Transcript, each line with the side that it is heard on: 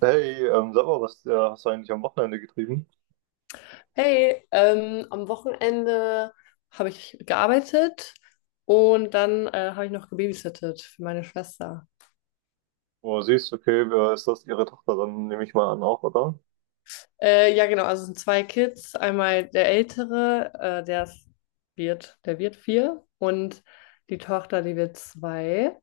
right: Hey, sag mal, was hast du eigentlich am Wochenende getrieben?
left: Hey, am Wochenende habe ich gearbeitet und dann habe ich noch gebabysittet für meine Schwester.
right: Oh, siehst, okay, wer ist das? Ihre Tochter, dann nehme ich mal an auch, oder?
left: Ja, genau, also es sind zwei Kids. Einmal der Ältere, äh, der ist, der wird vier und die Tochter, die wird zwei.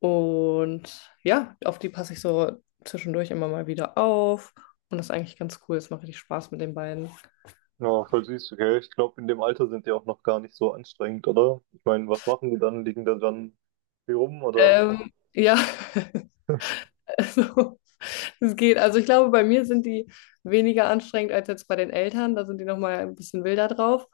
left: Und ja, auf die passe ich so zwischendurch immer mal wieder auf. Und das ist eigentlich ganz cool. Es macht richtig Spaß mit den beiden.
right: Ja, voll süß, okay. Ich glaube, in dem Alter sind die auch noch gar nicht so anstrengend, oder? Ich meine, was machen die dann? Liegen da dann hier rum, oder?
left: Ja, also. Es geht. Also ich glaube, bei mir sind die weniger anstrengend als jetzt bei den Eltern. Da sind die nochmal ein bisschen wilder drauf.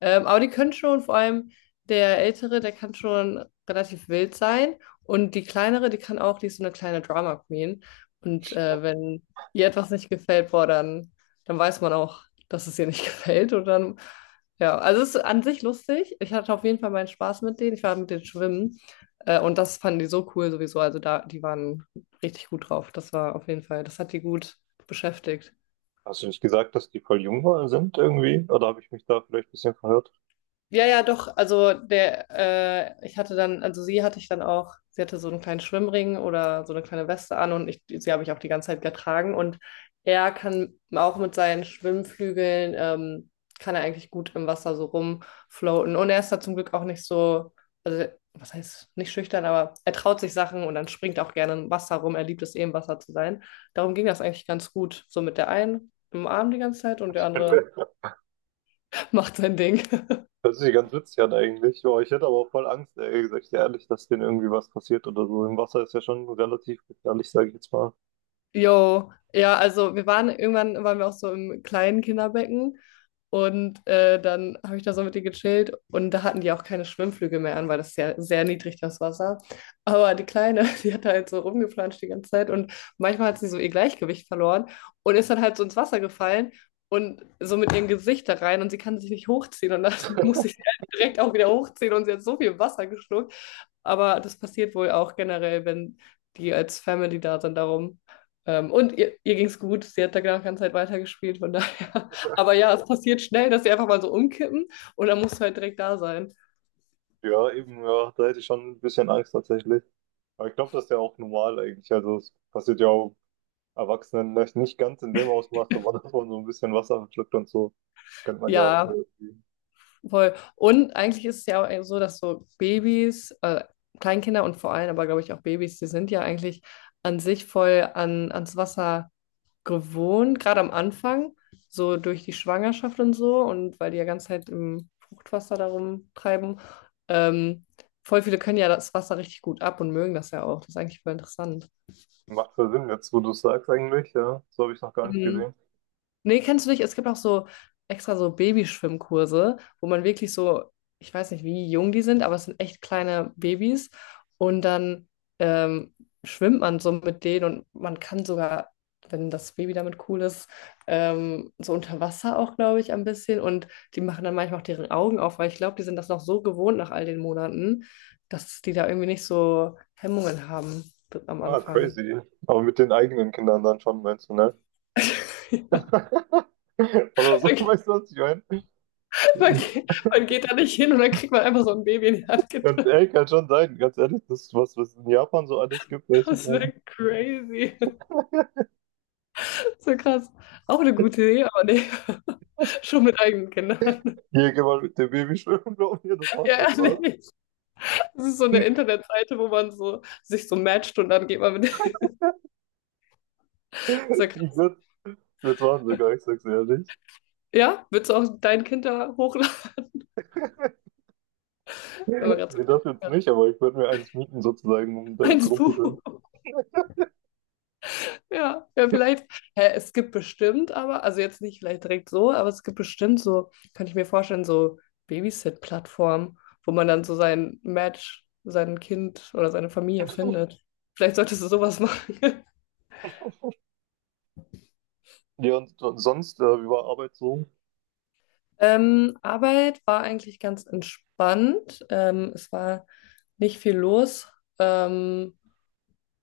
left: Aber die können schon, vor allem der Ältere, der kann schon relativ wild sein. Und die Kleinere, die kann auch, die ist so eine kleine Drama Queen. Und wenn ihr etwas nicht gefällt, boah, dann weiß man auch, dass es ihr nicht gefällt. Und dann, ja, also es ist an sich lustig. Ich hatte auf jeden Fall meinen Spaß mit denen. Ich war mit denen schwimmen. Und das fanden die so cool sowieso. Also da, die waren richtig gut drauf. Das war auf jeden Fall, das hat die gut beschäftigt.
right: Hast du nicht gesagt, dass die voll sind irgendwie? Oder habe ich mich da vielleicht ein bisschen verhört?
left: Ja, ja, doch. Also ich hatte dann, also sie hatte ich dann auch, sie hatte so einen kleinen Schwimmring oder so eine kleine Weste an und ich, sie habe ich auch die ganze Zeit getragen. Und er kann auch mit seinen Schwimmflügeln, kann er eigentlich gut im Wasser so rumfloaten. Und er ist da zum Glück auch nicht so, also was heißt nicht schüchtern, aber er traut sich Sachen und dann springt er auch gerne im Wasser rum. Er liebt es eh im Wasser zu sein. Darum ging das eigentlich ganz gut. So mit der einen im Arm die ganze Zeit und der andere macht sein Ding.
right: Das ist ja ganz witzig an eigentlich. Boah, ich hätte aber auch voll Angst, ehrlich gesagt, ehrlich, dass denen irgendwie was passiert oder so. Im Wasser ist ja schon relativ gefährlich, sage ich jetzt mal.
left: Jo, ja, also wir waren irgendwann waren wir auch so im kleinen Kinderbecken und dann habe ich da so mit denen gechillt und da hatten die auch keine Schwimmflügel mehr an, weil das ist ja sehr niedrig das Wasser. Aber die Kleine, die hat da halt so rumgeplanscht die ganze Zeit und manchmal hat sie so ihr Gleichgewicht verloren und ist dann halt so ins Wasser gefallen und so mit ihrem Gesicht da rein und sie kann sich nicht hochziehen und dann muss ich sie halt direkt auch wieder hochziehen und sie hat so viel Wasser geschluckt. Aber das passiert wohl auch generell, wenn die als Family da sind, darum. Und ihr ging es gut, sie hat da genau die ganze Zeit weitergespielt, von daher. Aber ja, es passiert schnell, dass sie einfach mal so umkippen und dann musst du halt direkt da sein.
right: Ja, eben, ja, da hätte ich schon ein bisschen Angst tatsächlich. Aber ich glaube, das ist ja auch normal eigentlich. Also es passiert ja auch Erwachsenen vielleicht nicht ganz in dem Ausmaß, aber dass man so ein bisschen Wasser verschluckt und so, kennt man ja auch so
left: Ja,
right: irgendwie.
left: voll. Und eigentlich ist es ja auch so, dass so Babys, Kleinkinder und vor allem aber, glaube ich, auch Babys, die sind ja eigentlich an sich voll ans Wasser gewohnt, gerade am Anfang, so durch die Schwangerschaft und so und weil die ja ganze Zeit im Fruchtwasser darum treiben. Ähm, Voll viele können ja das Wasser richtig gut ab und mögen das ja auch. Das ist eigentlich voll interessant.
right: Macht voll Sinn jetzt, wo du es sagst eigentlich, ja. So habe ich es noch gar nicht
left: Mhm.
right: gesehen.
left: Nee, kennst du nicht? Es gibt auch so extra so Babyschwimmkurse, wo man wirklich so, ich weiß nicht, wie jung die sind, aber es sind echt kleine Babys. Und dann ähm, schwimmt man so mit denen und man kann sogar, wenn das Baby damit cool ist, so unter Wasser auch, glaube ich, ein bisschen. Und die machen dann manchmal auch deren Augen auf, weil ich glaube, die sind das noch so gewohnt nach all den Monaten, dass die da irgendwie nicht so Hemmungen haben am
right: Ah,
left: Anfang.
right: crazy. Aber mit den eigenen Kindern dann schon, meinst du, ne? Oder so,
left: Ja,
right: weißt du, was ich meine?
left: Man geht, man geht da nicht hin und dann kriegt man einfach so ein Baby in die Hand
right: Ganz
left: gedrückt.
right: ehrlich, kann schon sein, ganz ehrlich, das ist was, was es in Japan so alles gibt, weiß ich
left: Das
right: nicht.
left: wäre crazy. So krass. Auch eine gute Idee, aber nee, schon mit eigenen Kindern.
right: Hier, geh mal mit dem Baby schwimmen, glaub mir, das macht voll
left: Ja, ja,
right: Spaß.
left: nee. Das ist so eine Internetseite, wo man so sich so matcht und dann geht man mit. Das ist ja
right: Ich
left: krass.
right: würde würd's machen sogar, ich sag's ehrlich.
left: Ja, willst du auch dein Kind da hochladen? Wenn man gerade so
right: Nee,
left: ein Kind
right: das jetzt
left: hat.
right: nicht, aber ich würde mir eins mieten sozusagen, um damit
left: Eins Buch.
right: rumzuschwimmen.
left: Ja, ja, vielleicht, hä, es gibt bestimmt aber, also jetzt nicht vielleicht direkt so, aber es gibt bestimmt so, kann ich mir vorstellen, so Babysit-Plattformen, wo man dann so sein Match, sein Kind oder seine Familie findet. Vielleicht solltest du sowas machen.
right: Ja, und sonst, über Arbeit so,
left: Arbeit war eigentlich ganz entspannt. Es war nicht viel los ähm,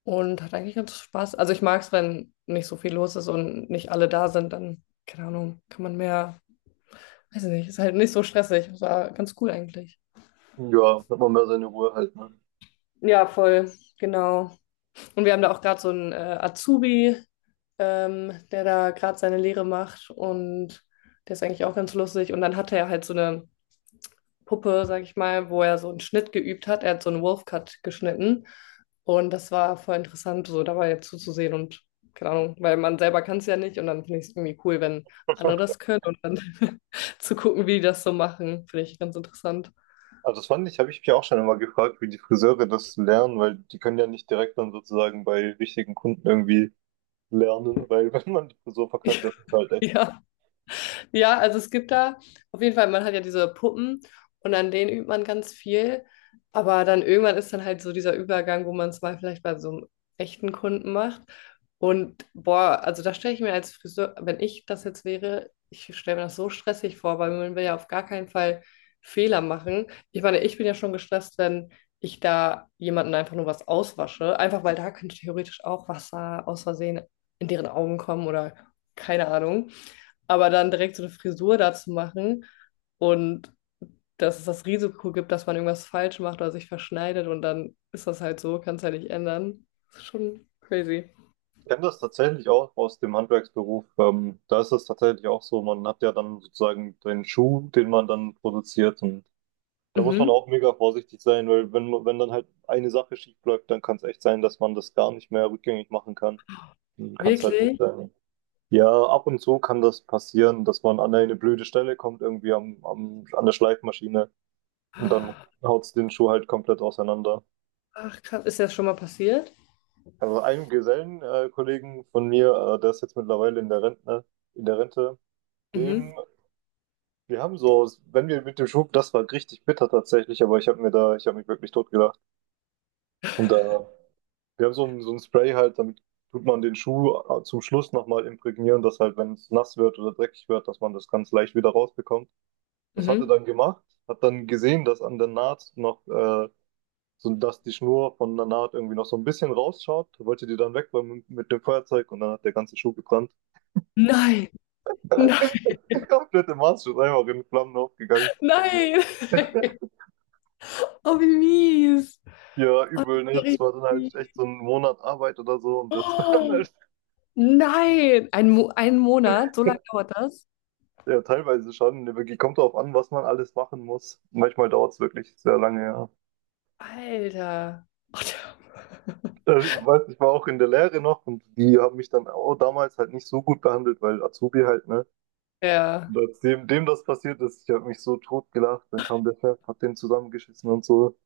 left: und hat eigentlich ganz Spaß. Also ich mag es, wenn nicht so viel los ist und nicht alle da sind, dann, keine Ahnung, kann man mehr weiß ich nicht, ist halt nicht so stressig. Das war ganz cool eigentlich.
right: ja, hat man mehr seine Ruhe halt, ne?
left: Ja, voll, genau. Und wir haben da auch gerade so einen Azubi, der da gerade seine Lehre macht und der ist eigentlich auch ganz lustig. Und dann hatte er halt so eine Puppe, sag ich mal, wo er so einen Schnitt geübt hat. Er hat so einen Wolfcut geschnitten und das war voll interessant, so dabei jetzt zuzusehen und keine Ahnung, weil man selber kann es ja nicht und dann finde ich es irgendwie cool, wenn andere das können und dann zu gucken, wie die das so machen, finde ich ganz interessant.
right: Also das fand ich, habe ich mich auch schon immer gefragt, wie die Friseure das lernen, weil die können ja nicht direkt dann sozusagen bei richtigen Kunden irgendwie lernen, weil wenn man die Frisur verkackt, das ist halt echt.
left: Ja. Ja, also es gibt da auf jeden Fall, man hat ja diese Puppen und an denen übt man ganz viel. Aber dann irgendwann ist dann halt so dieser Übergang, wo man es mal vielleicht bei so einem echten Kunden macht. Und boah, also da stelle ich mir als Friseur, wenn ich das jetzt wäre, ich stelle mir das so stressig vor, weil man will ja auf gar keinen Fall Fehler machen. Ich meine, ich bin ja schon gestresst, wenn ich da jemanden einfach nur was auswasche, einfach weil da könnte theoretisch auch Wasser aus Versehen in deren Augen kommen oder keine Ahnung. Aber dann direkt so eine Frisur dazu machen und dass es das Risiko gibt, dass man irgendwas falsch macht oder sich verschneidet und dann ist das halt so, kann es ja nicht ändern. Das ist schon crazy.
right: Ich kenne das tatsächlich auch aus dem Handwerksberuf. Da ist es tatsächlich auch so, man hat ja dann sozusagen den Schuh, den man dann produziert und da muss man
left: Mhm.
right: auch mega vorsichtig sein, weil wenn dann halt eine Sache schief läuft, dann kann es echt sein, dass man das gar nicht mehr rückgängig machen kann. Hm. Kann es halt echt
left: Wirklich?
right: sein. Ja, ab und zu kann das passieren, dass man an eine blöde Stelle kommt, irgendwie an der Schleifmaschine und dann haut es den Schuh halt komplett auseinander.
left: Ach, krass. Ist dir das schon mal passiert?
right: Also einem Gesellenkollegen Kollegen von mir, der ist jetzt mittlerweile in der Rente,
left: Mhm.
right: dem, wir haben so, wenn wir mit dem Schuh, das war richtig bitter tatsächlich, aber ich habe mir da, ich habe mich wirklich totgelacht. Und da wir haben so ein Spray halt, damit tut man den Schuh zum Schluss nochmal imprägnieren, dass halt, wenn es nass wird oder dreckig wird, dass man das ganz leicht wieder rausbekommt. Das hat er
left: Mhm.
right: dann gemacht, hat dann gesehen, dass an der Naht noch, so, dass die Schnur von der Naht irgendwie noch so ein bisschen rausschaut, wollte die dann wegräumen mit dem Feuerzeug und dann hat der ganze Schuh gebrannt.
left: Nein. Nein.
right: Komplette Maß ist einfach in Flammen aufgegangen.
left: Nein. Oh, wie mies.
right: Ja,
left: Oh, das
right: übel,
left: ist
right: ne?
left: ja
right: Das
left: richtig
right: war dann halt echt so
left: mies.
right: ein Monat Arbeit oder so und das dann
left: Oh,
right: halt
left: nein. Ein Monat? So lange dauert das?
right: ja, teilweise schon. Wirklich kommt drauf an, was man alles machen muss. Manchmal dauert es wirklich sehr lange, ja.
left: Alter. Oh,
right: Also ich weiß, ich war auch in der Lehre noch und die haben mich dann auch damals halt nicht so gut behandelt, weil Azubi halt, ne? Und
left: ja.
right: als dem das passiert ist, ich habe mich so tot gelacht, dann kam der Chef, hat den zusammengeschissen und so.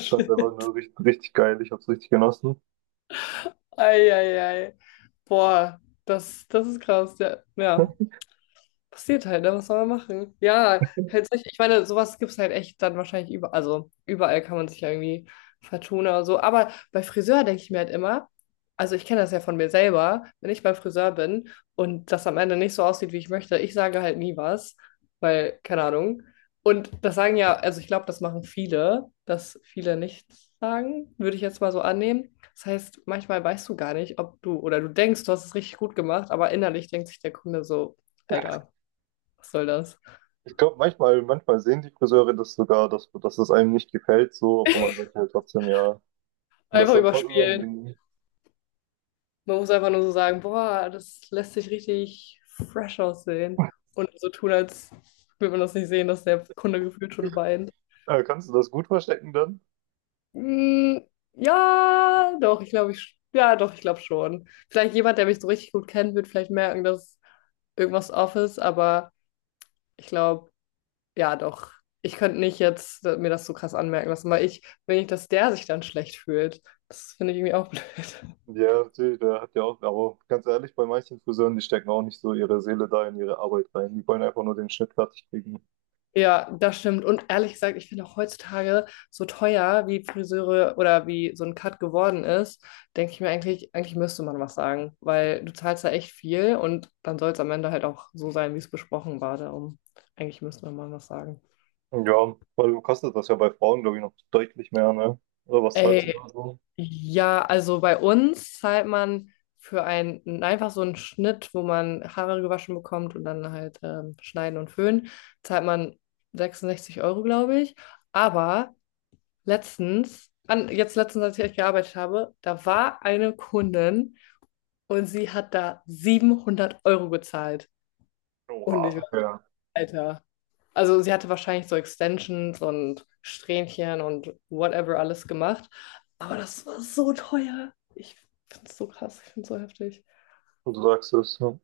right: Ich fand's einfach nur richtig geil, ich hab's richtig genossen.
left: Eieiei. Boah, das ist krass. Ja, ja. Passiert halt, ne? Was soll man machen? Ja, halt solche, ich meine, sowas gibt es halt echt dann wahrscheinlich überall. Also überall kann man sich ja irgendwie vertun oder so. Aber bei Friseur denke ich mir halt immer, also ich kenne das ja von mir selber, wenn ich beim Friseur bin und das am Ende nicht so aussieht, wie ich möchte, ich sage halt nie was, weil, keine Ahnung. Und das sagen ja, also ich glaube, das machen viele, dass viele nichts sagen, würde ich jetzt mal so annehmen. Das heißt, manchmal weißt du gar nicht, ob du oder du denkst, du hast es richtig gut gemacht, aber innerlich denkt sich der Kunde so, Alter. Was soll das?
right: Ich glaube, manchmal sehen die Friseure das sogar, dass es einem nicht gefällt, so, aber man sagt halt trotzdem ja. Und das ist
left: Einfach
right: dann voll
left: überspielen.
right: unangenehm.
left: Man muss einfach nur so sagen, boah, das lässt sich richtig fresh aussehen. Und so tun, als würde man das nicht sehen, dass der Kunde gefühlt schon weint.
right: Kannst du das gut verstecken dann?
left: Mm, ja, doch, ich glaube, ja, doch, ich glaube schon. Vielleicht jemand, der mich so richtig gut kennt, wird vielleicht merken, dass irgendwas off ist, aber ich glaube, ja, doch. Ich könnte nicht jetzt mir das so krass anmerken lassen, weil ich will nicht, dass der sich dann schlecht fühlt. Das finde ich irgendwie auch blöd.
right: Ja, natürlich, der hat ja auch, aber ganz ehrlich, bei manchen Friseuren, die stecken auch nicht so ihre Seele da in ihre Arbeit rein. Die wollen einfach nur den Schnitt fertig kriegen.
left: Ja, das stimmt. Und ehrlich gesagt, ich finde auch heutzutage so teuer, wie Friseure oder wie so ein Cut geworden ist, denke ich mir eigentlich müsste man was sagen, weil du zahlst da echt viel und dann soll es am Ende halt auch so sein, wie es besprochen war. Darum, eigentlich müsste man mal was sagen.
right: Ja, weil kostet das ja bei Frauen, glaube ich, noch deutlich mehr, ne? Oder was zahlst du
left: Ey,
right: da so?
left: ja, also bei uns zahlt man für einen einfach so einen Schnitt, wo man Haare gewaschen bekommt und dann halt schneiden und föhnen, zahlt man 66 Euro, glaube ich. Aber letztens, jetzt letztens, als ich gearbeitet habe, da war eine Kundin und sie hat da 700 € gezahlt. Und ich war,
right: Oha,
left: so,
right: ja.
left: Alter. Also sie hatte wahrscheinlich so Extensions und Strähnchen und whatever alles gemacht. Aber das war so teuer. Ich finde es so krass, ich finde es so heftig.
right: Und du sagst es, ja.